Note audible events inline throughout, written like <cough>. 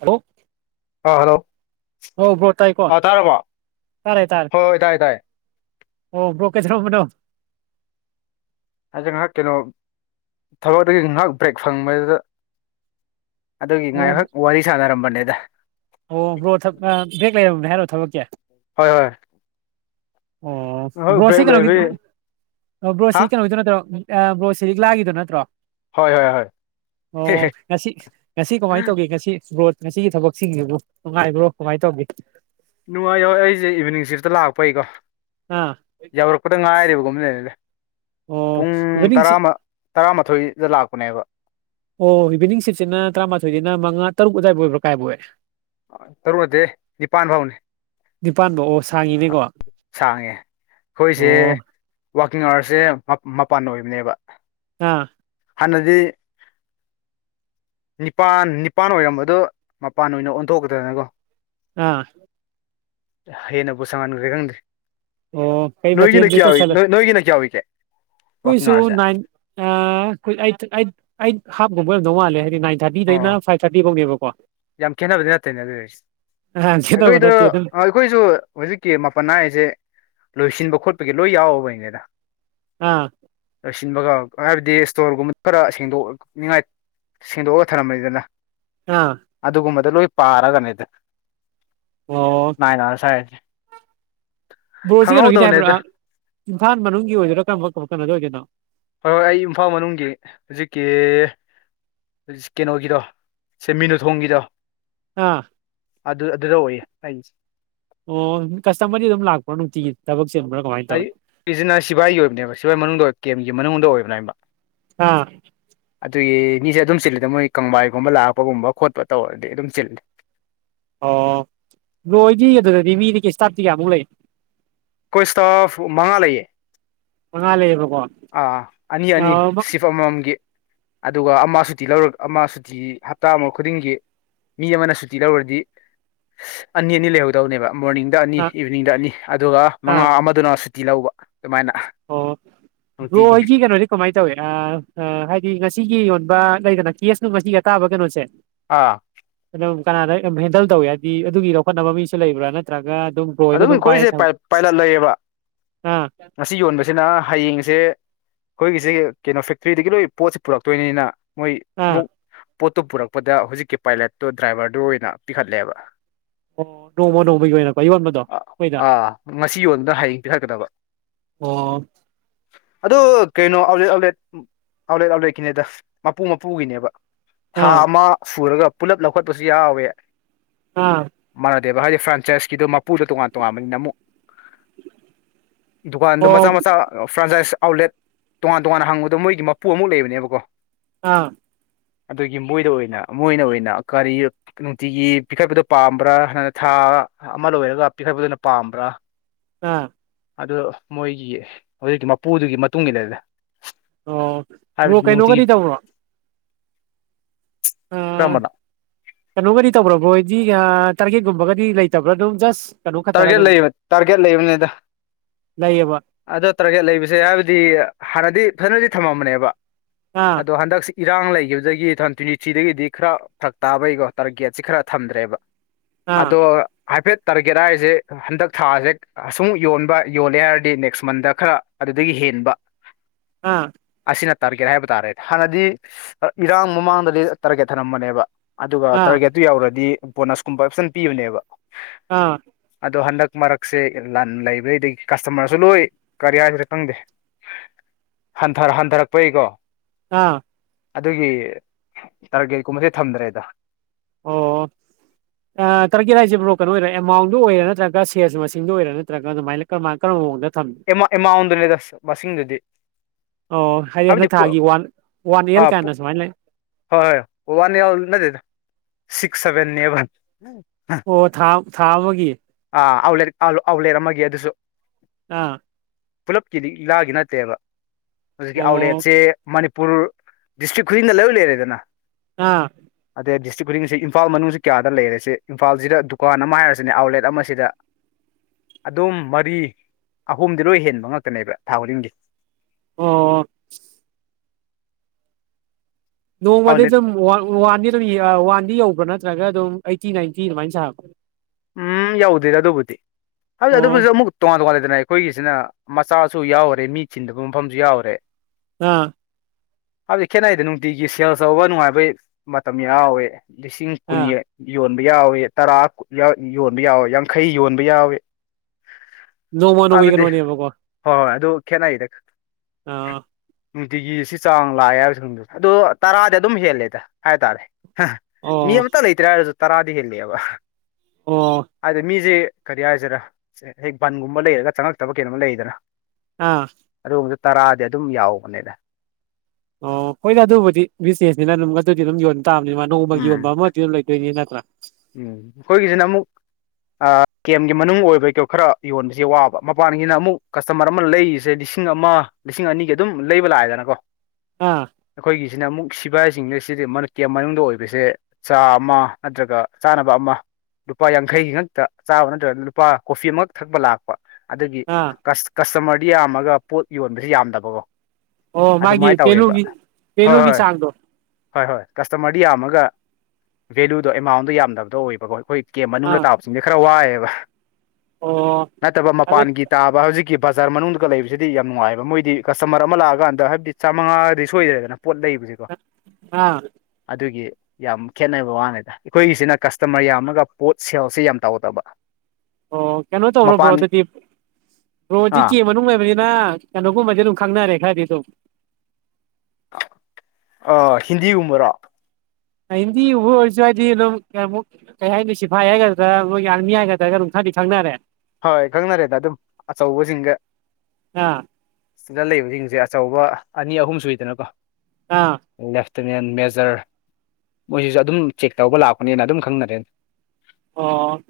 hello ꯑꯥ hello ꯑꯣ bro ꯇꯥꯏꯀꯣ ꯑꯥ ꯇꯥꯔꯕꯣ ꯇꯥꯔꯦ ꯇꯥꯔꯦ ꯍꯣꯏ ꯍꯣꯏ ꯇꯥꯏꯌꯦ ꯇꯥꯏꯌꯦ ꯑꯣ ꯭ꯔꯣ ꯀꯦ ꯊ꯭ꯔꯣ ꯃꯅꯣ ꯍꯥꯏꯗꯤ ꯉꯥꯏꯍꯥꯛ ꯀꯩꯅꯣ ꯊꯕꯛ ꯑꯗꯨꯒꯤ ꯉꯥꯏꯍꯥꯛ ꯕ꯭ꯔꯦꯛ ꯐꯪꯕꯗꯨꯗ ꯑꯗꯨꯒꯤ ꯑꯣ ꯉꯥꯏꯍꯥꯛ ꯋꯥꯔꯤ ꯁꯥꯟꯅꯔꯝꯕꯅꯦꯗ ꯑꯣ ꯕ꯭ꯔꯣ ꯊꯛ ꯑ ꯕ꯭ꯔꯦꯛ ꯂꯩꯔꯔꯕꯅꯦ ꯍꯥꯏꯔꯣ ꯊꯕꯛꯀꯦ ꯍꯣꯏ ꯍꯣꯏ ꯑꯣ ꯉꯥꯏꯍꯥꯛ ꯕ꯭ꯔꯦꯛ ꯕ꯭ꯔꯣꯁꯁꯤ ꯀꯩꯅꯣꯒꯤ ꯂꯩꯕꯩ ꯍꯥ ꯕ꯭ꯔꯣꯁꯁꯤ ꯀꯩꯅꯣꯒꯤꯗꯨ ꯅꯠꯇ꯭ꯔꯣ ꯑꯦ ꯕ꯭ꯔꯣ ꯁꯤ ꯂꯤꯛꯂꯥꯒꯤꯗꯣ ꯅꯠꯇ꯭ꯔꯣ ꯍꯣꯏ ꯍꯣꯏ ꯍꯣꯏ ꯑꯣ ꯉꯁꯤ ꯉꯁꯤ ꯀꯃꯥꯏꯅ ꯇꯧꯒꯦ ꯉꯁꯤ ꯕ꯭ꯔꯣ ꯉꯁꯤꯒꯤ ꯊꯕꯛꯁꯤꯡꯁꯤꯕꯨ ꯅꯨꯡꯉꯥꯏꯕ꯭ꯔꯣ ꯀꯃꯥꯏꯅ ꯇꯧꯒꯦ ꯅꯨꯡꯉꯥꯏ ꯌꯦ ꯍꯣꯏ ꯑꯩꯁꯦ ꯏꯚꯤꯅꯤꯡ ꯁꯤꯞꯇ ꯂꯥꯛꯄ ꯒꯤꯀꯣ ꯑꯥ ꯌꯧꯔꯛꯄꯗ ꯉꯥꯏꯔꯦꯔꯤꯕꯒꯨꯝ ꯂꯩꯗ ꯑꯣ ꯄꯨꯡ ꯏꯚꯤꯅꯤꯡ ꯇꯔꯥꯃ ꯇꯔꯥꯃꯥꯊꯣꯏꯗ ꯂꯥꯛꯄꯅꯦꯕ ꯑꯣ ꯏꯚꯤꯅꯤꯡ ꯁꯤꯞꯁꯤꯅ ꯇꯔꯥꯃꯥꯊꯣꯏꯁꯤꯅ ꯃꯉꯥ ꯇꯔꯨꯛ ꯑꯗꯨꯋꯥꯏꯕ ꯑꯣꯏꯕ꯭ꯔꯥ ꯀꯥꯏꯕꯣ ꯑꯣꯏ ꯇꯔꯨꯛ ꯅꯠꯇꯦ ꯅꯤꯄꯥꯟ ꯐꯥꯎꯅꯤ ꯅꯤꯄꯥꯥꯟ ꯕꯣꯛ ꯑꯣ ꯁꯥꯡꯉꯤꯅꯦꯀꯣ ꯁꯥꯡꯉꯦ ꯑꯩꯈꯣꯏꯁꯦ ꯑꯣ ꯋꯥꯛꯀꯤꯡ ꯑꯥꯋꯥꯔꯁꯦ ꯃꯄꯥꯟ ꯑꯣꯏꯕꯅꯦꯕ ꯑꯥ ꯍꯥꯟꯅꯗꯤ ꯅꯤꯄꯥꯟ ꯅꯤꯄꯥꯟ ꯑꯣꯏꯔꯝꯕꯗꯣ ꯃꯄꯥꯟ ꯑꯣꯏꯅ ꯑꯣꯟꯊꯣꯛꯈ꯭ꯔꯦꯗꯅꯀꯣ ꯑꯥ ꯑ ꯍꯦꯟꯅꯕꯨ ꯁꯥꯡꯍꯟꯈ꯭ꯔꯦ ꯈꯪꯗ꯭ꯔꯤ ꯑꯣ ꯀꯩ ꯃꯥꯊꯦꯜꯗꯤ ꯇꯧꯁꯜꯂꯛ ꯅꯣꯏ ꯅꯣꯏꯒꯤꯅ ꯀꯌꯥ ꯑꯣꯏꯒꯦ ꯋꯥꯛꯀꯤꯡ ꯍꯣꯏꯁꯤꯕꯨ ꯑꯋꯥꯔꯁꯦ ꯅꯥꯏꯟ ꯑ ꯈꯣ ꯑꯩꯗ ꯑꯩꯗ ꯑꯩꯗ ꯍꯥꯞꯀꯨꯝꯕ ꯑꯣꯏꯔꯝꯗꯧ ꯃꯥꯜꯂꯤ ꯍꯥꯏꯗꯤ ꯅꯥꯏꯟ ꯊꯔꯇꯤꯗꯩꯅ ꯑꯣ ꯐꯥꯏꯚ ꯊꯥꯔꯇꯤ ꯐꯧꯅꯦꯕꯀꯣ ꯌꯥꯝ ꯈꯦꯠꯅꯕꯗꯤ ꯅꯠꯇꯦꯅꯦ ꯑꯗꯨ ꯑꯗꯨꯗꯤ ꯁ ꯑ ꯈꯦꯠꯅꯕ ꯑꯩꯈꯣꯏꯗꯣ ꯅꯠꯇꯦ ꯑꯗꯨꯝ ꯑ ꯑꯩꯈꯣꯏꯁꯨ ꯍꯧꯖꯤꯛꯀꯤ ꯃꯥꯄꯟ ꯍꯥꯏꯁꯦ ꯂꯣꯏꯁꯤꯟꯕ ꯈꯣꯠꯄꯒꯤ ꯂꯣꯏ ꯌꯥꯎꯕꯩꯅꯦꯗ ꯑꯥ ꯄꯩꯁꯤꯟꯕꯒ ꯍꯥꯏꯕꯗꯤ ꯏꯁꯇꯣꯔꯒꯨꯝꯕ ꯈꯔ ꯁꯦꯡꯗꯣꯛꯅꯤꯉꯥꯏ ꯁꯦꯡꯗꯣꯛꯑꯒ ꯊꯔꯝꯃꯅꯤꯗꯅ ꯑꯥ ꯑꯗꯨꯒꯨꯝꯕꯗ ꯂꯣꯏ ꯄꯥꯔꯒꯅꯦꯗ ꯑꯣ ꯅꯥꯏꯟ ꯑꯥꯔꯁ ꯍꯥꯏꯔꯤꯁꯦ ꯕꯣꯔꯣ ꯀꯤ ꯀꯩꯅꯣꯒꯤꯗꯤ ꯍꯥꯏꯕ꯭ꯔꯣ ꯈꯪꯍꯧꯗꯕꯅꯦꯗ ꯑ ꯏꯝꯐꯥꯜ ꯃꯅꯨꯡꯒꯤ ꯑꯣꯏꯗꯣꯏꯔꯥ ꯀꯝꯕ ꯀꯩꯅꯣꯗ ꯑꯣꯏꯗꯣꯏꯅꯣ ꯍꯣꯏ ꯍꯣꯏ ꯑꯩ ꯏꯝꯐꯥꯜ ꯃꯅꯨꯡꯒꯤ ꯍꯧꯖꯤꯛꯀꯤ ꯁ ꯀꯩꯅꯣꯒꯤꯗꯣ ꯆꯦꯟꯃꯤꯟꯅꯨ ꯊꯣꯡꯒꯤꯗꯣ ꯑꯥ ꯑꯗꯨ ꯑꯗꯨꯗ ꯑꯣꯏꯌꯦ ꯑꯩꯒꯤꯁꯦ ꯑꯣ ꯀꯁꯇꯃꯔ ꯗꯤ ꯑꯗꯨꯝ ꯂꯥꯛꯄ꯭ꯔꯣ ꯅꯨꯡꯇꯤꯒꯤ ꯊꯕꯛ ꯆꯤꯟꯕ꯭ꯔꯥ ꯀꯃꯥꯏꯅ ꯑꯩ ꯇꯧꯋꯤ ꯁꯤꯁꯤꯅ ꯁꯤꯚꯥꯏꯒꯤ ꯑꯣꯏꯕꯅꯦꯕ ꯁꯤꯐꯏ ꯃꯅꯨꯡꯗ ꯀꯦꯝꯒꯤ ꯃꯅꯨꯡꯗ ꯑꯣꯏꯕꯅ ꯍꯥꯏꯕ ꯑꯥ ꯑꯗꯨꯒꯤ ꯃꯤꯁꯦ ꯑꯗꯨꯝ ꯆꯤꯜꯂꯦꯗ ꯃꯣꯏ ꯀꯪꯕꯥꯏꯒꯨꯝꯕ ꯂꯥꯛꯄꯒꯨꯝꯕ ꯈꯣꯠꯄ ꯇꯧꯔꯗꯤ ꯑꯗꯨꯝ ꯆꯤꯜꯂꯦ ꯑꯣ ꯕ꯭ꯔꯣꯍꯣꯏꯗꯤ ꯑꯗꯨꯗꯗꯤ ꯃꯤꯗꯤ ꯀꯩ ꯏꯁꯇꯥꯐꯇꯤ ꯀꯌꯥꯃꯨꯛ ꯂꯩ ꯑꯩꯈꯣꯏ ꯏꯁꯇꯥꯐ ꯃꯉꯥ ꯂꯩꯌꯦ ꯃꯉꯥ ꯂꯩꯌꯦꯕꯀꯣ ꯑꯥ ꯑꯅꯤ ꯑꯅꯤ ꯑꯥ ꯃ ꯁꯤꯐ ꯑꯃ ꯃꯝꯒꯤ ꯑꯗꯨꯒ ꯑꯃ ꯁꯨꯇꯤ ꯂꯧꯔꯛ ꯑꯃ ꯁꯨꯇꯤ ꯍꯞꯇꯥ ꯑꯃꯛ ꯈꯨꯗꯤꯡꯒꯤ ꯃꯤ ꯑꯃꯅ ꯁꯨꯇꯤ ꯂꯧꯔꯗꯤ ꯑꯅꯤ ꯑꯅꯤ ꯂꯩꯍꯧꯗꯧꯅꯦꯕ ꯃꯣꯔꯅꯤꯡꯗ ꯑꯅꯤ ꯑꯥ ꯏꯚꯤꯅꯤꯡꯗ ꯑꯅꯤ ꯑꯗꯨꯒ ꯃꯉꯥ ꯑꯥ ꯑꯃꯗꯨꯅ ꯁꯨꯇꯤ ꯂꯧꯕ ꯑꯗꯨꯃꯥꯏꯅ ꯑꯣ ꯅꯨꯡꯇꯤꯒꯤ ꯕ꯭ꯔꯣꯍꯣꯏꯒꯤ ꯀꯩꯅꯣꯗꯤ ꯀꯃꯥꯏꯅ ꯇꯧꯋꯤ ꯍꯥꯏꯗꯤ ꯉꯁꯤꯒꯤ ꯌꯣꯟ ꯕ ꯂꯩꯗꯅ ꯀꯦꯁ ꯅꯨꯡ ꯉꯁꯤꯒꯤ ꯑꯇꯥꯥꯕ ꯀꯩꯅꯣꯁꯦ ꯑꯥ ꯁꯨꯝ ꯀꯅꯥꯗ ꯑꯦꯝ ꯍꯦꯟꯗꯜ ꯇꯧꯋꯤ ꯍꯥꯏꯗꯤ ꯑꯗꯨꯒꯤ ꯂꯧꯈꯠꯅꯕ ꯃꯤꯁꯨ ꯂꯩꯕ꯭ꯔꯥ ꯅꯠꯇ꯭ꯔꯒ ꯄ꯭ꯔꯣꯍꯣꯏꯅ ꯑꯗꯨꯝ ꯄꯥꯏꯔ ꯑꯩꯈꯣꯏꯁꯦ ꯊꯝ ꯄꯥꯏ ꯄꯥꯏꯂꯟ ꯂꯩꯌꯦꯕ ꯑꯥ ꯑꯁꯤ ꯌꯣꯟꯕꯁꯤꯅ ꯍꯌꯦꯡꯁꯦ ꯑꯩꯈꯣꯏꯒꯤꯁꯦ ꯀꯩꯅꯣ ꯐꯦꯛꯇ꯭ꯔꯤꯗꯒꯤ ꯂꯣꯏ ꯄꯣꯠꯁꯤ ꯄꯨꯔꯛꯇꯣꯏꯅꯤꯅꯤꯅ ꯃꯣꯏ ꯑꯥ ꯃꯨꯛ ꯄꯣꯠꯇꯨ ꯄꯨꯔꯛꯄꯗ ꯍꯧꯖꯤꯛꯀꯤ ꯄꯥꯏꯂꯦꯠꯇꯨ ꯗ꯭ꯔꯥꯏꯚꯔꯗꯨ ꯑꯣꯏꯅ ꯄꯤꯈꯠꯂꯦꯕ ꯑꯣ ꯅꯣꯡꯃ ꯅꯣꯡꯧꯕꯩꯒꯤ ꯀꯅ ꯑꯥ ꯉꯁꯤ ꯌꯣꯟꯕꯗꯅ ꯍꯌꯦꯡ ꯄꯤꯔꯛꯀꯗꯕ ꯑꯣ ꯑꯗꯨ ꯀꯩꯅꯣ ꯑꯥꯎꯠꯂꯦꯠ ꯑꯥꯎꯠꯂꯦꯠ ꯑꯥꯎꯠꯂꯦꯠ ꯑꯥꯎꯠꯂꯦꯠꯀꯤꯅꯦꯗ ꯃꯄꯨ ꯃꯄꯨꯒꯤꯅꯦꯕ ꯊꯥ ꯑꯥ ꯑꯃ ꯁꯨꯔꯒ ꯄꯨꯂꯞ ꯂꯧꯈꯠꯄꯁꯨ ꯌꯥꯎꯋꯦ ꯑꯥ ꯗꯦꯕ ꯍꯥꯏꯗꯤ ꯐ꯭ꯔꯥꯟꯆꯥꯏꯁꯀꯤꯗꯨꯣ ꯃꯄꯨꯗꯣ ꯇꯣꯉꯥꯟ ꯇꯣꯉꯥꯟꯕꯅꯤꯅ ꯑꯃꯨꯛ ꯗꯨꯀꯥꯟꯗ ꯑꯣ ꯃꯆꯥ ꯃꯆꯥ ꯐ꯭ꯔꯥꯟꯁꯥꯏꯁ ꯑꯥꯎꯠꯂꯦꯠ ꯇꯣꯉꯥꯟ ꯇꯣꯉꯥꯟꯅ ꯍꯪꯕꯗꯣ ꯃꯣꯏꯒꯤ ꯃꯄꯨ ꯑꯃꯨꯛ ꯂꯩꯕꯅꯦꯕꯀꯣ ꯑꯥ ꯑꯗꯨꯒꯤ ꯃꯣꯏꯗ ꯑꯣꯏꯅ ꯃꯣꯏꯅ ꯑꯣꯏꯅ ꯀꯒꯥꯔꯤ ꯅꯨꯡꯇꯤꯒꯤ ꯄꯤꯈꯠꯄꯗꯣ ꯄꯥꯝꯕ꯭ꯔꯥ ꯍꯅ ꯊꯥ ꯑꯃ ꯂꯣꯏꯔꯒ ꯄꯤꯈꯠꯄꯗꯨꯅ ꯄꯥꯝꯕ꯭ꯔꯥ ꯑꯥ ꯑꯗꯨ ꯃꯣꯏꯒꯤ ꯍꯧꯖꯤꯛꯀꯤ ꯃꯄꯨꯗꯨꯒꯤ ꯃꯇꯨꯡꯒꯤꯟꯅꯗꯅ ꯑꯣ ꯃ꯭ꯔꯣ ꯀꯩꯅꯣꯒꯗꯤ ꯇꯧꯕ꯭ꯔꯣ ꯑ ꯀꯔꯝꯕꯅꯣ ꯀꯩꯅꯣꯒꯗꯤ ꯇꯧꯔꯕꯣꯗꯤ ꯇꯥꯔꯒꯦꯠꯀꯨꯝꯕꯒꯗꯤ ꯂꯩꯇꯕ꯭ꯔꯥ ꯑꯗꯨꯝ ꯖꯁ ꯀꯩꯅꯣ ꯈꯛꯇꯔ ꯇꯥꯔꯒꯦꯠ ꯑꯗꯨꯝ ꯂꯩꯕ ꯇꯥꯔꯒꯦꯠ ꯂꯩꯕꯅꯤꯗ ꯂꯩꯌꯦꯕ ꯑꯗꯣ ꯇꯥꯔꯒꯦꯠ ꯂꯩꯕꯁꯦ ꯍꯥꯏꯕꯗꯤ ꯍꯥꯟꯅꯗꯤ ꯐꯖꯅꯗꯤ ꯊꯝꯃꯝꯕꯅꯦꯕ ꯑꯥ ꯑꯗꯣ ꯍꯟꯗꯛꯁꯤ ꯏꯔꯥꯡ ꯂꯩꯈꯤꯕꯗꯒꯤ ꯊ ꯇꯨꯋꯅꯤꯊ꯭ꯔꯤꯗꯒꯤꯗꯤ ꯈꯔ ꯐꯛ ꯇꯥꯕꯩꯀꯣ ꯇꯥꯔꯒꯦꯠꯁꯤ ꯈꯔ ꯊꯝꯗ꯭ꯔꯦꯕ ꯑꯥ ꯑꯗꯣ ꯍꯥꯏꯐꯦꯠ ꯀꯦꯠ ꯍꯥꯏꯔꯤꯁꯦ ꯍꯟꯗꯛ ꯊꯥꯁꯦ ꯑꯁꯨꯝ ꯌꯣꯟꯕ ꯌꯣꯜꯂꯦ ꯍꯥꯏꯔꯗꯤ ꯅꯦꯛꯁ ꯃꯟꯗ ꯈꯔ ꯑꯗꯨꯗꯒꯤ ꯍꯦꯟꯕ <inaudible> ꯑꯥ ꯁꯤꯅ ꯇꯥꯔꯒꯦꯠ ꯍꯥꯏꯕ ꯇꯥꯔꯦ ꯍꯥꯟꯅꯗꯤ ꯏꯔꯥꯡ ꯃꯃꯥꯡꯗꯗꯤ ꯇꯥꯔꯒꯦꯠ ꯊꯔꯝꯕꯅꯦꯕ ꯑꯗꯨꯒ ꯑꯥ ꯇꯥꯔꯒꯦꯠꯇꯨ ꯌꯎꯔꯗꯤ ꯕꯣꯅꯁꯀꯨꯝꯕ ꯐꯞꯁꯟ ꯄꯤꯕꯅꯦꯕ ꯑ ꯑꯗꯣ ꯍꯟꯗꯛ ꯃꯔꯛꯁꯦ ꯂꯟ ꯂꯩꯕꯩꯗꯒꯤ ꯀꯁꯇꯃꯔꯁꯨ ꯂꯣꯏ ꯀꯔꯤꯌꯥꯔꯁꯤꯗ ꯈꯪꯗꯦ ꯍꯟꯊ ꯍꯟꯊꯔꯛꯄꯩꯀꯣ ꯑꯥ ꯑꯗꯨꯒꯤ ꯇꯥꯔꯒꯦꯠ ꯀꯨꯝꯕꯁꯦ ꯊꯝꯗ꯭ꯔꯦꯗ ꯇꯔꯛꯦꯠ ꯍꯥꯏꯁꯤꯦꯕ꯭ꯔꯣ ꯀꯩꯅ ꯑꯣꯏꯔꯥ ꯑꯦꯃꯟꯗ ꯑꯣꯏꯔꯥ ꯅꯠꯇ꯭ꯔꯒ ꯁꯦꯔꯁ ꯃꯁꯤꯡꯣ ꯑꯣꯏꯔꯥ ꯅꯠꯇ꯭ꯔꯒ ꯑꯗꯨꯃꯥꯏ ꯀꯔ ꯀꯔꯝꯕ ꯃꯑꯣꯗ ꯑꯦꯃꯥ ꯏꯃꯥ ꯑꯣꯟꯗꯨ ꯂꯩꯗꯁ ꯁꯤꯡꯗꯨꯗꯤ ꯑꯣ ꯍꯥꯏꯗꯤ ꯍꯟꯗꯛ ꯊꯥꯒꯤ ꯋꯥꯟ ꯋꯥꯟ ꯏꯜ ꯑꯥ ꯀꯥꯏꯅ ꯁꯨꯃꯥꯏꯅ ꯂꯩ ꯍꯣꯏ ꯍꯣꯏ ꯋꯥꯟ ꯏ ꯅ ꯁꯤꯁ ꯁꯦꯕꯟꯕ ꯑꯣ ꯊꯥ ꯊꯥ ꯑꯃꯒꯤ ꯑ ꯑꯥꯎꯂꯦ ꯑꯥꯎꯠꯂꯦꯠ ꯑꯃꯒꯤ ꯑꯗꯨꯁꯨ ꯑꯥ ꯄꯨꯂꯞꯀꯤꯗꯤ ꯂꯥꯒꯤ ꯅꯠꯇꯦꯕ ꯍꯧꯖꯤꯛꯀꯤ ꯑꯣ ꯑꯥꯎꯠꯂꯦꯠꯁꯦ ꯃꯅꯤ ꯎꯄꯨꯔ ꯗꯤꯁꯇ꯭ꯔꯤꯛ ꯈꯨꯗꯤꯡꯗ ꯂ ꯂꯩꯔꯦꯗꯅ ꯑꯥ ꯑꯗꯩ ꯗꯤꯁꯇ꯭ꯔꯤꯛ ꯈꯨꯗꯤꯡꯁꯦ ꯏꯝꯐꯥꯜ ꯃꯅꯨꯡꯁꯤ ꯀꯌꯥꯗ ꯂꯩꯔꯁꯦ ꯏꯝꯐꯥꯜꯁꯤꯗ ꯗꯨꯀꯥꯟ ꯑꯃ ꯍꯥꯏꯔꯁꯤꯅꯦ ꯑꯥꯎꯠꯂꯦꯠ ꯑꯃꯁꯤꯗ ꯑꯗꯨꯝ ꯃꯔꯤ ꯑꯍꯨꯝꯗꯤ ꯂꯣꯏ ꯍꯦꯟꯕ ꯉꯥꯛꯛꯇꯅꯦꯕ ꯊꯥ ꯍꯗꯤꯡꯒꯤ ꯑꯣ ꯅꯧ ꯃ ꯑꯥꯎꯠꯂꯦꯠ ꯋꯥꯅꯤꯔ ꯋꯥ ꯌꯧꯕ꯭ꯔꯥ ꯅꯠꯇ꯭ꯔꯒ ꯑꯗꯨꯝ ꯑꯩꯠꯇꯤ ꯅꯥꯏꯟꯇꯤ ꯑꯗꯨꯃꯥꯏꯅ ꯁꯥꯕ꯭ꯔꯥ ꯎꯝ ꯌꯥꯎꯗꯦꯗ ꯑꯗꯨꯕꯨꯗꯤ ꯍꯥꯏꯗꯤ ꯑꯣ ꯑꯗꯨꯕꯨꯗꯤ ꯑꯃꯨꯛ ꯇꯣꯉꯥꯟ ꯇꯣꯉꯥꯟ ꯑꯗꯨꯅ ꯑꯩꯈꯣꯏꯒꯤꯁꯤꯅ ꯃꯆꯥꯁꯨ ꯌꯥꯎꯔꯦ ꯃꯤ ꯊꯤꯟꯗꯕ ꯃꯐꯝꯁꯨ ꯌꯥꯎꯔꯦ ꯑꯥ ꯍꯥꯏꯕꯗꯤ ꯈꯦꯠꯅꯩꯗ ꯅꯨꯡꯇꯤꯒꯤ ꯁꯦꯜꯁ ꯇꯧꯕ ꯅꯨꯡꯉꯥꯏꯕꯩ ꯃꯇꯝ ꯌꯥꯎꯋꯦ ꯂꯤꯁꯤꯡ ꯑꯥ ꯀꯨꯟꯌ‌ꯦ ꯌꯣꯟꯕ ꯌꯥꯎꯋꯦꯌ‌ꯦ ꯇꯔꯥ ꯌꯥꯎ ꯌꯣꯟꯕ ꯌꯥꯎꯋꯦ ꯌꯥꯡꯈꯩ ꯌꯣꯟꯕ ꯌꯥꯎꯋꯤ ꯅꯣꯡꯃ ꯅꯣꯡꯃꯒꯤ ꯍꯥꯏꯕꯗꯤ ꯀꯩꯅꯣꯅꯦꯕꯀꯣ ꯍꯣꯏ ꯍꫭꯏ ꯑꯗꯨ ꯈꯦꯠꯅꯩꯗ ꯑꯥ ꯅꯨꯡꯇꯤꯒꯤꯁꯤ ꯆꯥꯡ ꯂꯥꯛꯑꯦ ꯍꯥꯏꯕꯁꯤꯡꯗ ꯑꯗꯣ ꯇꯔꯥꯗꯤ ꯑꯗꯨꯝ ꯍꯦꯜꯂꯦꯗ ꯍꯥꯏꯇꯥꯔꯦ ꯍꯥ ꯃꯤ ꯑꯣ ꯑꯝꯇ ꯂꯩꯇ꯭ꯔꯦ ꯍꯥꯏꯔꯖꯨ ꯇꯔꯥꯗꯤ ꯍꯦꯜꯂ‌ꯦꯕ ꯑꯣ ꯍꯥꯏꯗꯤ ꯃꯤꯖ‌ꯦ ꯀꯔꯤ ꯍꯥꯏꯖꯤꯔ ꯍꯦꯛ ꯕꯟꯒꯨꯝꯕ ꯂꯩꯔꯒ ꯆꯪꯉꯛꯇꯕ ꯀꯩꯅꯣꯝꯃ ꯂꯩꯗꯅ ꯑꯥ ꯑꯗꯨꯒꯨꯝꯕꯗ ꯇꯔꯥꯗꯤ ꯑꯗꯨꯝ ꯌꯥꯎꯕꯅꯦꯗ ꯑꯣ ꯍꯣꯏꯗꯥ ꯑꯗꯨꯕꯨꯗꯤ ꯕꯤꯆ‌ꯦꯁꯅꯤꯅ ꯑꯗꯨꯝ ꯑꯗꯨꯗꯤ ꯑꯗꯨꯝ ꯌꯣꯟꯕ ꯇꯥꯕꯅꯤ ꯃꯥ ꯅꯣꯡꯃꯒꯤ ꯌꯣꯟꯕ ꯎꯝ ꯑꯃꯗꯤ ꯑꯗꯨꯝ ꯂꯩꯗꯣꯏꯅꯤ ꯅꯠ ꯎꯝ ꯑꯩꯈꯣꯏꯒꯤꯖꯤꯅ ꯑꯃꯨꯛ ꯑꯥ ꯀꯦꯝꯒꯤ ꯃꯅꯨꯡ ꯑꯣꯏꯕꯩꯀꯣ ꯈꯔ ꯌꯣꯟꯕꯁꯦ ꯋꯥꯕ ꯃꯄꯥꯟꯒꯤꯅ ꯑꯃꯨꯛ ꯀꯁꯇꯃꯔ ꯑꯃ ꯂꯩꯔꯤꯁꯦ ꯂꯤꯁꯤꯡ ꯑꯃ ꯂꯤꯁꯤꯡ ꯑꯅꯤꯒꯤ ꯑꯗꯨꯝ ꯂꯩꯕ ꯂꯥꯛꯑꯦꯗꯅꯀꯣ ꯑꯥ ꯑꯩꯈꯣꯏꯒꯤꯖꯤꯅ ꯃꯨꯛ ꯁꯤꯕꯥꯏꯁꯤꯡꯅ ꯁꯤꯗꯤ ꯃꯥꯅ ꯀꯦꯝ ꯃꯅꯨꯡꯗ ꯑꯣꯏꯕꯁꯦ ꯆꯥ ꯑꯃ ꯅꯠꯇ꯭ꯔꯒ ꯆꯥꯅꯕ ꯑꯃ ꯂꯨꯄꯥ ꯌꯥꯡꯈꯩꯒꯤ ꯉꯛꯇ ꯆꯥꯕ ꯅꯠꯇ꯭ꯔꯒ ꯂꯨꯄꯥ ꯀꯣꯐꯤ ꯑꯃꯈꯛ ꯊꯛꯄ ꯂꯥꯛꯄ ꯑꯗꯨꯒꯤ ꯑꯥ ꯀꯁ ꯀꯁꯇꯝ ꯃꯔꯗꯤ ꯌꯥꯝꯃꯒ ꯄꯣꯠ ꯌꯣꯟꯕꯖ‌ꯦ ꯌꯥꯝꯗꯕꯀꯣ ꯑꯣ ꯃꯥꯒꯤ ꯑꯗꯨꯝꯃꯥꯏ ꯇꯧꯋꯦꯕ ꯚꯦꯂꯨꯒꯤ ꯍꯣꯏ ꯚꯦꯂꯨꯒꯤ ꯍꯣꯏ ꯆꯥꯡꯗꯣ ꯍꯣꯏ ꯍꯣꯏ ꯀꯁꯇꯝꯃꯔꯗꯤ ꯌꯥꯝꯃꯒ ꯚꯦꯂꯨꯗꯣ ꯑꯦꯃꯥꯎꯟꯗꯣ ꯌꯥꯝꯗꯕꯗꯣ ꯑꯣꯏꯕꯀꯣ ꯑꯩꯈꯣꯏ ꯀꯦꯝ ꯃꯅꯨꯡꯗ ꯑꯥ ꯇꯥꯕꯁꯤꯡꯖ‌ꯦ ꯈꯔ ꯋꯥꯏꯑꯦꯕ ꯑꯣ ꯅꯠꯇꯕ ꯑꯗꯨ ꯃꯄꯥꯟꯒꯤ ꯇꯥꯕ ꯍꯧꯖꯤꯛꯀꯤ ꯕꯖꯥꯔ ꯃꯅꯨꯡꯗꯒ ꯂꯩꯕꯖꯤꯗꯤ ꯌꯥꯝ ꯅꯨꯡꯉꯥꯏꯑ‌ꯦꯕ ꯃꯣꯏꯗꯤ ꯀꯁꯇꯃꯔ ꯑꯃ ꯂꯥꯛꯑꯒꯀꯥꯟꯗ ꯍꯥꯏꯕꯗꯤ ꯆꯥꯃꯉꯥꫪꯗꯤ ꯁꯣꯏꯗ꯭ꯔꯦꯗꯅ ꯄꯣꯠ ꯂꯩꯕꯖ‌ꯦꯀꯣ ꯑꯥ ꯑꯗꯨꯒꯤ ꯌꯥꯝ ꯈꯦꯠꯅꯕ ꯋꯥꯅꯤꯗ ꯑꯩꯈꯣꯏꯒꯤꯁꯤꯅ ꯀꯁꯇꯃꯔ ꯌꯥꯝꯃꯒ ꯄꯣꯠ ꯁꯦꯜꯁꯦ ꯌꯥꯝ ꯇꯥꯎꯗꯕ ꯑꯣ ꯀꯩꯅꯣ ꯇꯧꯕ꯭ꯔꯣ ꯕ꯭ꯔꯣꯗꯨꯗꯤ ꯕ꯭ꯔꯣꯗꯤ ꯑꯥ ꯀ‌ꯦꯝ ꯃꯅꯨꯡ ꯂꯩꯕꯅꯤꯅ ꯅ ꯀꯩꯅꫭ ꯒꯨꯝꯕꯗꯤ ꯑꯗꯨꯝ ꯈꯪꯅꫪꯩ ꯈꯔꯥꯗꯤ ꯑꯗꯨꯝ ꯑ ꯍꯤꯟꯗꯤꯒꯨꯝꯕꯔꫭ ꯑꯥ ꯍꯤꯟꯗꯤ ꯒꯨꯝꯕ ꯑꯣꯏꯔꯖꯨ ꯍꯥꯏꯗꯤ ꯑꯗꯨꯝ ꯀꯩꯌꯥꯃꯨꯛ ꯀꯩ ꯍꯥꯏꯅꯤ ꯁꯤꯐꯥꯏ ꯍꯥꯏꯒꯗ꯭ꯔꯥ ꯃꯣꯏꯒꯤ ꯑꯔꯃꯤ ꯍꯥꯏꯒꯗ꯭ꯔꯥ ꯑꯗꯨꯝ ꯊ ꯈꯔꯗꯤ ꯈꯪꯅꯔꯦ ꯍꯣꯏ ꯈꯪꯅꯔꯦꯗ ꯑꯗꯨꯝ ꯑꯆꯧꯕꯖꯤꯡꯒ ꯑꯥ ꯁꯤꯗ ꯂꯩꯕꯖꯤꯡꯖ‌ꯦ ꯑꯆꯧꯕ ꯑꯅꯤ ꯑꯍꯨꯝ ꯁꯨꯏꯗꯅꯀꯣ ꯑꯥ ꯇꯅ‌ꯦꯟ ꯃꯦꯖꯔ ꯃꯣꯏꯖꯤꯖꯨ ꯑꯗꯨꯝ ꯆꯦꯛ ꯇꯧꯕ ꯂꯥꯛꯄꯅꯦꯅ ꯑꯗꯨꯝ ꯈꯪꯅꯔꯦ ꯑꯣ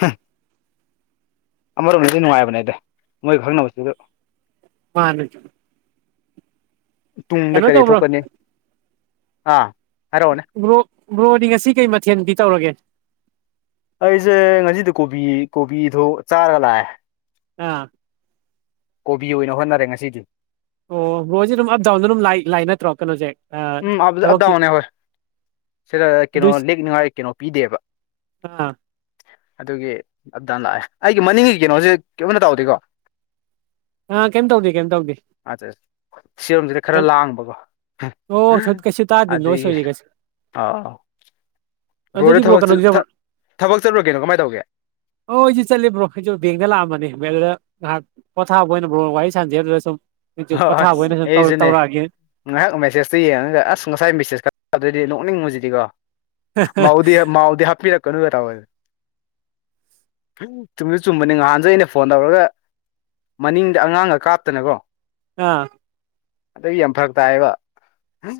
ꯍ ꯑꯃꯔꯣꯝꯗꯗꯤ ꯅꯨꯡꯉꯥꯏꯕꯅꯦꯗ ꯃꯣꯏ ꯈꯪꯅꯕꯁꯤꯁꯨ ꯃꯥꯅꯦ ꯇꯨꯡꯗ ꯀꯩꯅꯣ ꯀꯔꯤ ꯇꯧꯕ꯭ꯔꯣ ꯊꯣꯛꯀꯅꯤ ꯑꯥ ꯍꯥꯏꯔꯛꯑꯣꯅꯦ ꯕ꯭ꯔꯣ ꯕ꯭ꯔꯣꯗꯤ ꯉꯁꯤ ꯀꯩ ꯃꯊꯦꯜꯗꯤ ꯇꯧꯔꯒꯦ ꯑꯩꯖ‌ꯦ ꯉꯁꯤꯗꯤ ꯀꯣꯕꯤ ꯀꯣꯕꯤꯗꯨ ꯆꯥꯔꯒ ꯂꯥꯛꯑꯦ ꯑꯥ ꯀꯣꯕꯤ ꯑꯣꯏꯅ ꯍꯣꯠꯅꯔꯦ ꯉꯁꯤꯗꯤ ꯑꯣ ꯕ꯭ꫪꫭꯖ‌ꯦ ꯑꯗꯨꯝ ꯑꯞ ꯗꯥꯎꯗ ꯑꯗꯨꯝ ꯂꯥꯏ ꯂꯥꯛꯏ ꯅꯠꯇ꯭ꯔꯣ ꯀꯩꯅꯣꯖ‌ꯦ ꯎꯝ ꯑꯞ ꯑꯞ ꯗꯥꯎꯅ‌ꯦ ꯑꯩꯈꫭꯏ ꯁꯤꯗ ꯀꯩꯅꯣ ꯑꯗꯨꯏ ꯂꯦꯛꯅꯤꯡꯉꯥꯏ ꯀꯩꯅꯣ ꯄꯤꯗꯦꯕ ꯑꯥ ꯑꯗꯨꯒꯤ ꯑꯞꯗꯥꯟ ꯂꯥꯛꯑꯦ ꯑꯩꯒꯤ ꯃꯅꯤꯡꯒꯤ ꯀꯩꯅꯣꯖ‌ꯦ ꯀꯩꯕꯟꯗ ꯇꯧꯗ‌ꯦꯀꯣ ꯑꯥ ꯀꯩꯝ ꯇꯧꯗꯦ ꯀꯩꯝ ꯇꯧꯗꯦ ꯑꯆꯔ ꯁꯤꯌꯨꯝꯖꯤꯅ ꯈꯥꯔ ꯂꯥꯡꯕꯀꯣ ꯑꯣ ꯀꯩꯁꯨ ꯇꯥꯗꯦ ꯅꯣꯏꯁ ꯑꯗꯨꯏꯒꯤ ꯑꯣꯏꯗꯦ ꯀꯩꯁꯨ ꯑꯥꯎ ꯕ꯭ꯔꯣꯗꯤ ꯑꯗꯨꯗꯤ ꯕ꯭ꯔꯣ ꯊꯕꯛ ꯀꯩꯅꯣꯗꯤ ꯆꯠꯊꯥ ꯊꯥꯕꯛꯆꯠꯂꯨꯔꯒꯦꯗꫭ ꯀꯃꯥꯏ ꯇꯧꯒꯦ ꯍꯣꯏꯁꯨ ꯆꯠꯂꯤꯕ꯭ꯔꯣ ꯑꯩꯁꯨ ꯕꯦꯡꯗ ꯂꯥꯛꯑꯃꯅꯦ ꯑꯗꯨꯗ ꯉꯍꯥꯛ ꯄꯣꯊꯥꯕ ꯑꯣꯏꯅ ꯋꯥꯔꯤ ꯁꯖꯦ ꯑꯗꯨ ꯁꯨꯝ ꯍꯣꯏ ꯄꯣꯊꯥꯕ ꯑꯣꯏꯅ ꯍꯣꯏ ꯁꯨꯝ ꯑꯩꯁꯨꯅꯦ ꯇꯧꯔꯛꯑꯒꯦ ꯉꯥꯏꯍꯥꯛ ꯃꯦꯁꯦꯖꯇ ꯌꯦꯡꯉꯒ ꯑꯁ ꯉꯁꯥꯏ ꯃꯦꯁꯦꯖ ꯈꯗꯗꯤ ꯅꯣꯛꯅꯤꯡꯉꯨꯁꯤꯗꯤꯀꯣ ꯃꯥꯎꯗꯤ ꯃꯥꯎꯗ ꯍꯥꯞꯄꯤꯔꯛꯀꯅꯨ ꯀꯥꯢꯅ ꯇꯧꯕ ꯎ ꯆꯨꯝꯁꯨ ꯆꯨꯝꯕꯅꯤ ꯉꯍꯥꯟꯁꯦ ꯑꯩꯅ ꯐꯣꯟ ꯇꯧꯔꯒ ꯃꯅꯤꯡꯗ ꯑꯉꯥꯡꯒ ꯀꯥꯞꯇꯅꯀꯣ ꯑꯥ ꯑꯗꯨꯒꯤ ꯌꯥꯝ ꯐꯔꯛ ꯇꯥꯏꯌꯦꯕ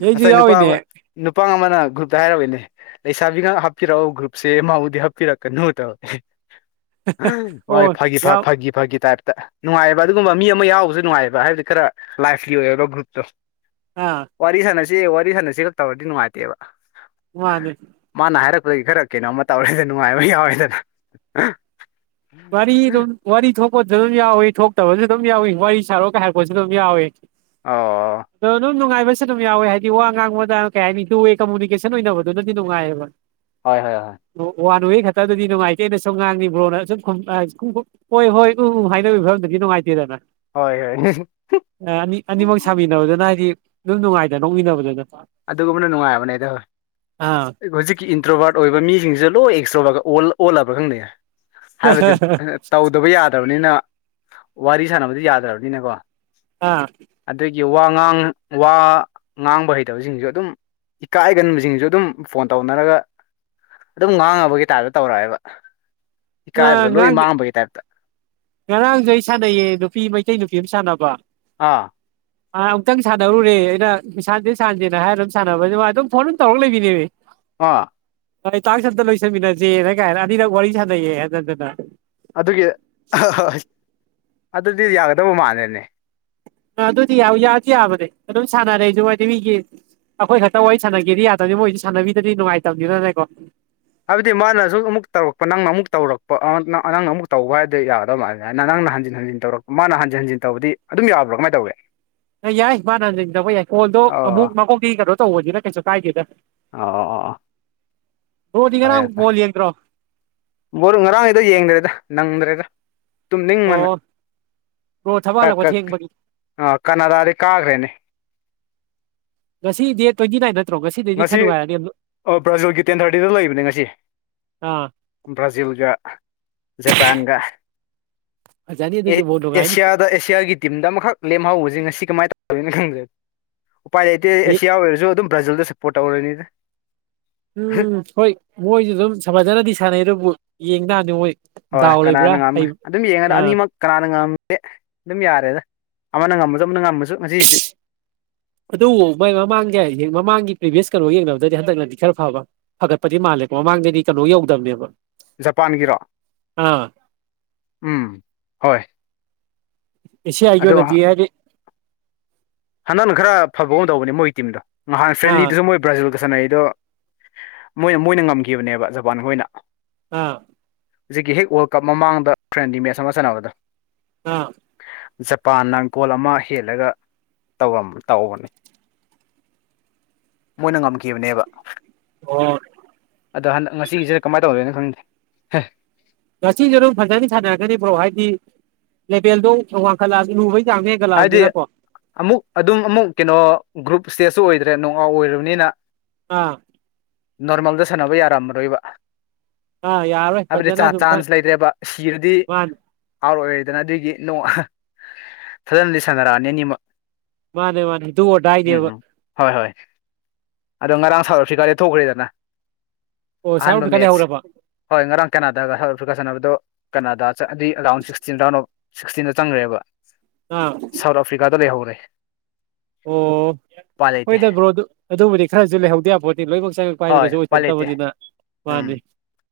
ꯑꯩꯁꯨ ꯉꯁꯥꯏ ꯅꯨꯄꯥ ꯌꯥꯎꯔꯤꯅꯦ ꯑꯃ ꯅꯨꯄꯥ ꯑꯃ ꯒ꯭ꯔꯨꯞꯇ ꯍꯥꯏꯔꯕꯣꯏꯅꯦ ꯂꯩꯁꯥꯕꯤꯒ ꯍꯥꯞꯄꯤꯔꯛꯑꯣ ꯒ꯭ꯔꯨꯞꯁꯦ ꯃꯥꯕꯨꯗꯤ ꯍꯥꯞꯄꯤꯔꯛꯀꯅꯨ ꯇꯧ ꯐ ꯑꯣ ꯐ ꯌꯥꯎ ꯐꯥꯒꯤ ꯐꯥꯒꯤ ꯇꯥꯢ ꯅꯨꯡꯉꯥꯏꯕ ꯑꯗꯨꯒꯨꯝꯕ ꯃꯤ ꯑꯃ ꯌꯥꯎꯕꯁꯨ ꯅꯨꯡꯉꯥꯏꯕ ꯍꯥꯏꯕꯗꯤ ꯈꯔ ꯂꯥꯏꯐꯂꯤ ꯑꯣꯏꯔꯣ ꯒ꯭ꯔꯨꯨꯞꯇꯣ ꯑꯥ ꯋꯥꯔꯤ ꯁꯥꯟꯅꯁꯤ ꯋꯥꯔꯤ ꯁꯥꯟꯅꯁꯤ ꯈꯛꯇꯧꯔꯗꯤ ꯅꯨꯡꯉꯥꯏꯇꯦꯕ ꯋꯥꯗꯦ ꯑꯗꯒꯤ ꯈꯔ ꯀꯩꯅꯣꯝ ꯇꯧꯔꯦꯗ ꯅꯨꯡꯉꯥꯏꯕ ꯌꯥꯎꯋꯦꯗꯅ ꯋꯥꯔꯤꯔꯤ ꯋꯥꯔꯤ ꯋꯥꯔꯤ ꯊꯣꯛꯄꯣ ꯑꯗꯨꯝ ꯌꯥꯎꯏ ꯊꯣꯛꯇꯕꯁꯨ ꯑꯗꯨꯝ ꯌꯥꯎꯏꯤ ꯋꯥꯔꯤ ꯁꯥꯔꯣꯒ ꯍꯥꯏꯔꯛꯄꯁꯨ ꯑꯗꯨꯝ ꯌꯥꯎꯏꯤ ꯑꯣ ꯗꯣ ꯗꯨꯝ ꯃꯅꯨꯡꯉꯥꯏꯕ ꯁꯨ ꯑꯗꯨꯝ ꯌꯥꯎꯋꯦ ꯍꯥꯏꯗꯤ ꯋꯥ ꯉꯥꯡꯕꯗ ꯀꯩ ꯍꯥꯏꯅꯤ ꯇꯨꯋꯦ ꯀꯃꯨꯅꯤꯀꯦꯁꯟ ꯑꯣꯏꯅꯕꯗꯨꯅ ꯅꯨꯡꯉꯥꯏꯌꯦꯕ ꯍꯣꯏ ꯍꯣꯏ ꯍꯣꯏ ꯅꯣꯏꯒꯤ ꯈꯛꯇꯗꯗꯤ ꯅꯨꯡꯉꯥꯏꯇꯦꯅ ꯁꯨꯝ ꯉꯥꯡꯅꯤꯡꯕ꯭ꯔꯣꯅ ꯁꯨꯝ ꯍꯣꯏ ꯍꯣꯏ ꯎꯝ ꯎ ꯍꯥꯏꯅꯕꯤꯒꯤ ꯐꯤꯕꯗꯗꯤ ꯅꯨꯡꯉꯥꯏꯇꯦꯗꯅ ꯍꯣꯏ ꯍꯣꯏ ꯍꯣꯏ ꯑꯅꯤ ꯑꯅꯤꯃꯛ ꯁꯥꯃꯤꯟꯅꯕꯗꯅ ꯍꯥꯏꯗꯤ ꯂꯣꯏ ꯅꯨꯡꯉꯥꯏꯗꯅ ꯅꯣꯛꯃꯤꯟꯅꯕꯗꯨꯅ ꯑꯗꯨꯒꯨꯝꯕꯅ ꯅꯨꯡꯉꯥꯏꯕꯅꯦꯗ ꯍꯣꯏ ꯑꯥ ꯍꯧꯖꯤꯛꯀꯤ ꯏꯟꯇ꯭ꯔꯣꯕꯥꯔꯠ ꯑꯣꯏꯕ ꯃꯤꯁꯤꯡꯁꯤꯁꯨ ꯂꯣꯏ ꯑꯦꯛꯁꯇ꯭ꯔꯣꯕꯥꯔ ꯑꯣꯜꯂꯕ꯭ꯔꯥ ꯈꯪꯗꯌꯦ ꯍꯥꯏꯕꯗꯤ ꯇꯧꯗꯕ ꯌꯥꯗꯕ ꯅꯤꯅ ꯋꯥꯔꯤ ꯁꯥꯟꯅꯕꯗꯤ ꯌꯥꯗ꯭ꯔꯕꯅꯤꯅꯀꯣ ꯑꯥ ꯑꯗꯨꯒꯤ ꯋꯥ ꯉꯥꯡ ꯋꯥ ꯉꯥꯡꯕ ꯍꯩ ꯀꯩꯗꯕꯁꯤꯡꯁꯨ ꯑꯗꯨꯝ ꯏꯀꯥꯏ ꯍꯒꯟꯕꯁꯤꯡꯁꯨ ꯑꯗꯨꯝ ꯐꯣꯟ ꯇꯧꯅꯔꯒ ꯑꯗꯨꯝ ꯉꯥꯡꯉꯕꯒꯤ ꯇꯥꯏꯞꯇ ꯇꯧꯔꯛꯑꯦꯕ ꯏꯀꯥꯏꯕꯒ ꯂꯣꯏ ꯉꯔꯥꯡ ꯃꯥꯡꯕꯒꯤ ꯇꯥꯏꯞꯇ ꯉꯔꯥꯡꯁꯨ ꯑꯩ ꯁꯥꯟꯅꯩꯌꯦ ꯅꯨꯄꯤ ꯃꯩꯇꯩ ꯅꯨꯄꯤ ꯑꯃ ꯁꯥꯟꯅꯕ ꯑꯥ ꯑꯥ ꯑꯃꯨꯛꯇꯪ ꯁꯥꯟꯅꯔꯨꯔꯦ ꯑꯩꯅꯁꯥꯟꯖꯦ ꯁꯥꯟꯁꯦꯅ ꯍꯥꯏꯔ ꯑꯗꯨꯝ ꯁꯥꯟꯅꯕ ꯑꯗꯨꯃ ꯑꯗꯨꯝ ꯐꯣꯟ ꯑꯗꯨꯝ ꯇꯧꯔꯒ ꯂꯩꯕꯤꯅꯦꯃꯤ ꯑ ꯑꯩ ꯇꯥꯛꯁ ꯑꯝꯇ ꯂꯣꯏꯁꯟꯃꯤꯟꯅꯁꯦꯅ ꯀꯥꯏꯅ ꯑꯅꯤꯔꯛ ꯋꯥꯔꯤ ꯁꯥꯟꯅꯩꯌꯦ ꯍꯟꯗꯅ ꯑꯗꯨꯒꯤ ꯑꯗꯨꯗꯤ ꯌꯥꯒꯗꯕ ꯃꯥꯜꯂꯦꯅꯦ ꯑ ꯑꯗꯨꯗꯤ ꯌꯥꯗꯤ ꯌꯥꯕꯅꯦ ꯑꯗꯨꯝ ꯁꯥꯟꯅꯔꯦꯁꯨꯋꯥꯗꯤ ꯃꯤꯒꯤ ꯑꯩꯈꯣꯏ ꯈꯛꯇ ꯋꯥꯔꯤ ꯁꯥꯟꯅꯒꯦꯗꯤ ꯌꯥꯗꯕꯅꯤ ꯃꯣꯏꯗꯤ ꯁꯥꯟꯅꯕꯤꯗꯗꯤ ꯅꯨꯡꯉꯥꯏꯇꯕꯅꯤꯅꯅꯦꯀꯣ ꯍꯥꯏꯕꯗꯤ ꯃꯥꯅꯁꯨ ꯑꯃꯨꯛ ꯇꯧꯔꯛꯄ ꯅꯪꯅ ꯑꯃꯨꯛ ꯇꯧꯔꯛꯄ ꯅꯪ ꯑꯃꯨꯛ ꯇꯧꯕ ꯍꯥꯏꯗꯤ ꯌꯥꯗꯧ ꯃꯥꯜ ꯍꯥꯏꯅ ꯅꯪ ꯃꯥꯅ ꯍꯟꯖꯤꯟꯖꯤꯟ ꯇꯧꯔꯛ ꯃꯥꯅ ꯍꯟꯖꯤꯟꯖꯤꯟ ꯇꯧꯕꯗꯤ ꯑꯗꯨꯝ ꯌꯥꯕ꯭ꯔꯥ ꯀꯃꯥꯏꯅ ꯇꯧꯒꯦ ꯌꯥꯏ ꯃꯥꯅ ꯌꯦꯗꯕ ꯌꯥꯏ ꯀꯣꯟꯗꯣ ꯑꯃꯨꯛ ꯑꯣ ꯃꯈꯀꯣꯛꯒꯤ ꯀꯩꯅꯣ ꯇꯧꯕꯅꯤꯅ ꯀꯩꯁꯨ ꯀꯥꯏꯗꯦꯗ ꯑ ꯔꯣꯗꯤꯒꯦꯅꯥ ꯐꯣꯜꯂꯤ ꯌꯦꯟ ꯀ꯭ꯔꯣ ꯕꯣꯔꯣ ꯉꯔꯥꯡꯉꯩꯗꯣ ꯌꯦꯡꯗ꯭ꯔꯦꯗ ꯅꯪꯗ꯭ꯔꯦꯗ ꯇꯨꯝꯅꯤꯡ ꯃꯅ ꯑꯣ ꯕ꯭ꯔꯣ ꯊꯕꯛ ꯀ ꯍꯜꯂꯛꯄ ꯀ ꯊꯦꯡꯕꯒꯤ ꯑ ꯀꯅꯥꯗꯥꯗꯤ ꯀꯥꯈ꯭ꯔꯦꯅꯦ ꯉꯁꯤ ꯗꯦꯠ ꯇ꯭ꯋꯦꯟꯇꯤ ꯅꯥꯢꯟ ꯉꯁꯤ ꯑꯣ ꯕ꯭ꯔꯥꯖꯣꯒꯤ ꯇꯦꯟ ꯊꯥꯔꯇꯤꯗ ꯂꯩꯕꯅꯦ ꯉꯁꯤ ꯑꯥ ꯕ꯭ꯔꯥꯖꯤꯜꯒ ꯖꯄꯥꯟꯒ ꯐꯖꯅꯤ ꯑꯗꯨꯁꯨ ꯕꯣꯜ ꯅꯨꯡꯉꯥꯏꯅꯤ ꯑꯦꯁꯤꯌꯥꯗ ꯑꯦꯁꯤꯌꯥꯒꯤ ꯇꯤꯝꯗ ꯑꯃꯈꯛ ꯂꯦꯝꯍꯧꯕꯁ ꯉꯁꯤ ꯀꯃꯥꯏꯅ ꯇꯧꯒꯦꯅ ꯈꯪꯗꯦ ꯎꯄꯥꯏ ꯂꯩꯇꯦ ꯑꯦꯁꯤꯌꯥ ꯑꯣꯏꯔꯁꯨ ꯑꯗꯨꯝ ꯕ꯭ꯔꯥꯖꯤꯜꯗ ꯁꯞꯄꯣꯔꯠ ꯇꯧꯔꯅꯤꯅ ꯎꯝ ꯍꯣꯏ ꯃꯣꯏꯁꯨ ꯑꯗꯨꯝ ꯁꯐꯖꯅꯗꯤ ꯁꯥꯟꯅꯩ ꯑꯗꯨꯕꯨ ꯌꯦꯡ ꯇꯥꯅꯤ ꯃꯣꯏ ꯍꯣꯏ ꯗꯥꯎ ꯂꯩꯕ꯭ꯔꯥ ꯀꯅꯥꯅ ꯉꯝꯃꯦ ꯍꯩ ꯑꯗꯨꯝ ꯌꯦꯡꯉꯗ ꯑꯥ ꯑꯅꯤꯃꯛ ꯀꯅꯥꯅ ꯉꯝꯃꯤ ꯑꯦ ꯑꯗꯨꯝ ꯌꯥꯔꯦꯗ ꯑꯃꯅ ꯉꯝꯃꯁꯨ ꯑꯃꯅ ꯉꯝꯃꯁꯨ ꯉꯁꯤꯗꯤ ꯑꯗꯨꯕꯨ ꯃꯣꯏ ꯃꯃꯥꯡꯁꯦ ꯃꯃꯥꯡꯒꯤ ꯄ꯭ꯔꯤꯚꯤꯌꯁ ꯀꯩꯅꯣ ꯌꯦꯡꯅꯕꯗꯗꯤ ꯍꯟꯗꯛꯅꯗꯤ ꯈꯔ ꯐꯕ ꯐꯒꯠꯄꯗꯤ ꯃꯥꯜꯂꯦꯀꯣ ꯃꯃꯥꯡꯗꯗꯤ ꯀꯣ ꯌꯧꯗꯕꯅꯦꯕ ꯖꯄꯥꯟꯒꯤꯔꯣ ꯑꯥ ꯎꯝ ꯍꯣꯏ ꯑꯦꯁꯤꯌꯥꯒꯤ ꯑꯗꯣ ꯑ‌ꯣꯏꯅꯗꯤ ꯍꯥꯏꯗꯤ ꯍꯟꯗꯛꯅ ꯈꯔ ꯐꯕꯒ ꯇꯧꯕꯅꯦ ꯃꯣꯏ ꯇꯤꯝꯗꯣ ꯅꯍꯥꯟ ꯑꯥ ꯐ꯭ꯔꯦꯟꯂꯤꯗꯨꯁꯨ ꯃꯣꯏ ꯕ꯭ꯔꯥꯖꯤꯜꯒ ꯁꯥꯟꯅꯩ ꯑꯗꯣ ꯃꯣꯏꯅ ꯃꯣꯏꯅ ꯉꯝꯈꯤꯕꯅꯦꯕ ꯖꯄꯥꯟ ꯈꯣꯏꯅ ꯑꯥ ꯍꯧꯖꯤꯛꯀꯤ ꯍꯦꯛ ꯋꯥꯔꯜ ꯀꯞ ꯃꯃꯥꯡꯗ ꯐ꯭ꯔꯦꯟꯗꯤ ꯃꯦꯠꯆ ꯑꯃ ꯆꯠꯅꯕꯗ ꯑꯥ ꯖꯄꯥꯟꯅ ꯒꯣꯜ ꯑꯃ ꯍꯦꯜꯂꯒ ꯇꯧꯕꯅꯦ ꯃꯣꯏꯅ ꯉꯝꯈꯤꯕꯅꯦꯕ ꯑꯣ ꯑꯗꯣ ꯍꯟꯗꯛ ꯉꯁꯤꯒꯤꯁꯤꯗ ꯀꯃꯥꯏꯅ ꯇꯧꯗ‌ꯣꯏꯅꯣ ꯈꯪꯗꯦ ꯉꯁꯤꯁꯨ ꯑꯗꯨꯝ ꯐꯖꯅ ꯁꯥꯟꯅꯔꯛꯀꯅꯤꯕ꯭ꯔꯣ ꯍꯥꯏꯗꯤ ꯂꯦꯕꯦꯜꯗꯣ ꯋꯥꯡꯈꯠꯂ ꯂꯨꯕꯩ ꯍꯥꯏꯗꯤ ꯑꯃꯨꯛ ꯑꯗꯨꯝ ꯑꯃꯨꯛ ꯀꯩꯅꯣ ꯒ꯭ꯔꯨꯞ ꯏꯁꯇꯦꯖꯁꯨ ꯑꯣꯏꯗ꯭ꯔꯦ ꯅꯅꯨꯡꯉꯥꯎ ꯑꯣꯏꯔꯕꯅꯤꯅ ꯑꯥ ꯅꯣꯔꯃꯦꯜꯗ ꯁꯥꯟꯅꯕ ꯌꯥꯔꯝꯃꯔꯣꯏꯕ ꯑꯥ ꯌꯥꯔꯔꯣꯏ ꯍꯥꯏꯕꯗꯤ ꯐꯖꯅ ꯆꯥ ꯑꯗꯨꯝ ꯈꯔ ꯆꯥꯟꯁ ꯂꯩꯔꯦꯕ ꯁꯤꯔꯗꯤ ꯃꯥꯅꯦ ꯑꯥꯎꯔ ꯑꯣꯏꯔꯦꯗꯅ ꯑꯗꯨꯏꯒꯤ ꯅꯣꯡ ꯐꯖꯅꯗꯤ ꯁꯥꯟꯅꯔꯛꯑꯅꯤ ꯑꯅꯤꯃꯛ ꯃꯥꯅꯦ ꯃꯥꯅꯦ ꯗꯨ ꯑꯣꯔ ꯎꯝ ꯗꯥꯏꯅꯦꯕ ꯎꯝ ꯍꯣꯏ ꯍꯣꯏ ꯑꯗꯣ ꯉꯔꯥꯡ ꯁꯥꯎꯠ ꯑꯐ꯭ꯔꯤꯀꯥꯗ ꯊꯣꯛꯈ꯭ꯔꯦꯗꯅ ꯑꯣ ꯑꯍꯥꯟꯕ ꯁꯥꯔꯣꯕꯤ ꯈ ꯂꯩ ꯃꯦꯠꯁ ꯍꯧꯔꯕꯣ ꯍꯣꯏ ꯉꯔꯥꯡ ꯀꯅꯥꯗꯒ ꯈ ꯁꯥꯟꯅꯕꯗꯣ ꯀꯅꯥꯗ ꯆꯠꯂꯗꯤ ꯑꯔꯥꯎꯟ ꯁꯤꯛꯁꯇꯤꯟ ꯔꯥꯎꯟ ꯑꯣꯐ ꯁꯤꯛꯁꯇꯤꯟꯗ ꯆꯪꯈ꯭ꯔꯦꯕ ꯑꯥ ꯁꯥꯎꯠ ꯑꯐ꯭ꯔꯤꯀꯥꯗ ꯂꯩꯍꯧꯔꯦ ꯑꯣ ꯎꯄꯥꯏ ꯂꯩꯇꯦ ꯍꯣꯏꯗꯕ꯭ꯔꯣ ꯑꯗꯨ ꯑꯗꯨꯕꯨꯗꯤ ꯈꯔꯁꯨ ꯂꯩꯍꯧꯗꯦ ꯌꯥꯕꯣꯠ ꯂꯣꯏꯅꯃꯛ ꯆꯥꯏꯉꯛ ꯍꯣꯏ ꯄꯥꯏꯗꯅꯒꯩꯁꯨ ꯎꯄꯥꯏ ꯂꯩꯇꯦ ꯑꯣꯏꯊꯣꯛꯇꯕꯅꯤꯅ ꯎꯝ ꯃꯥꯅꯤ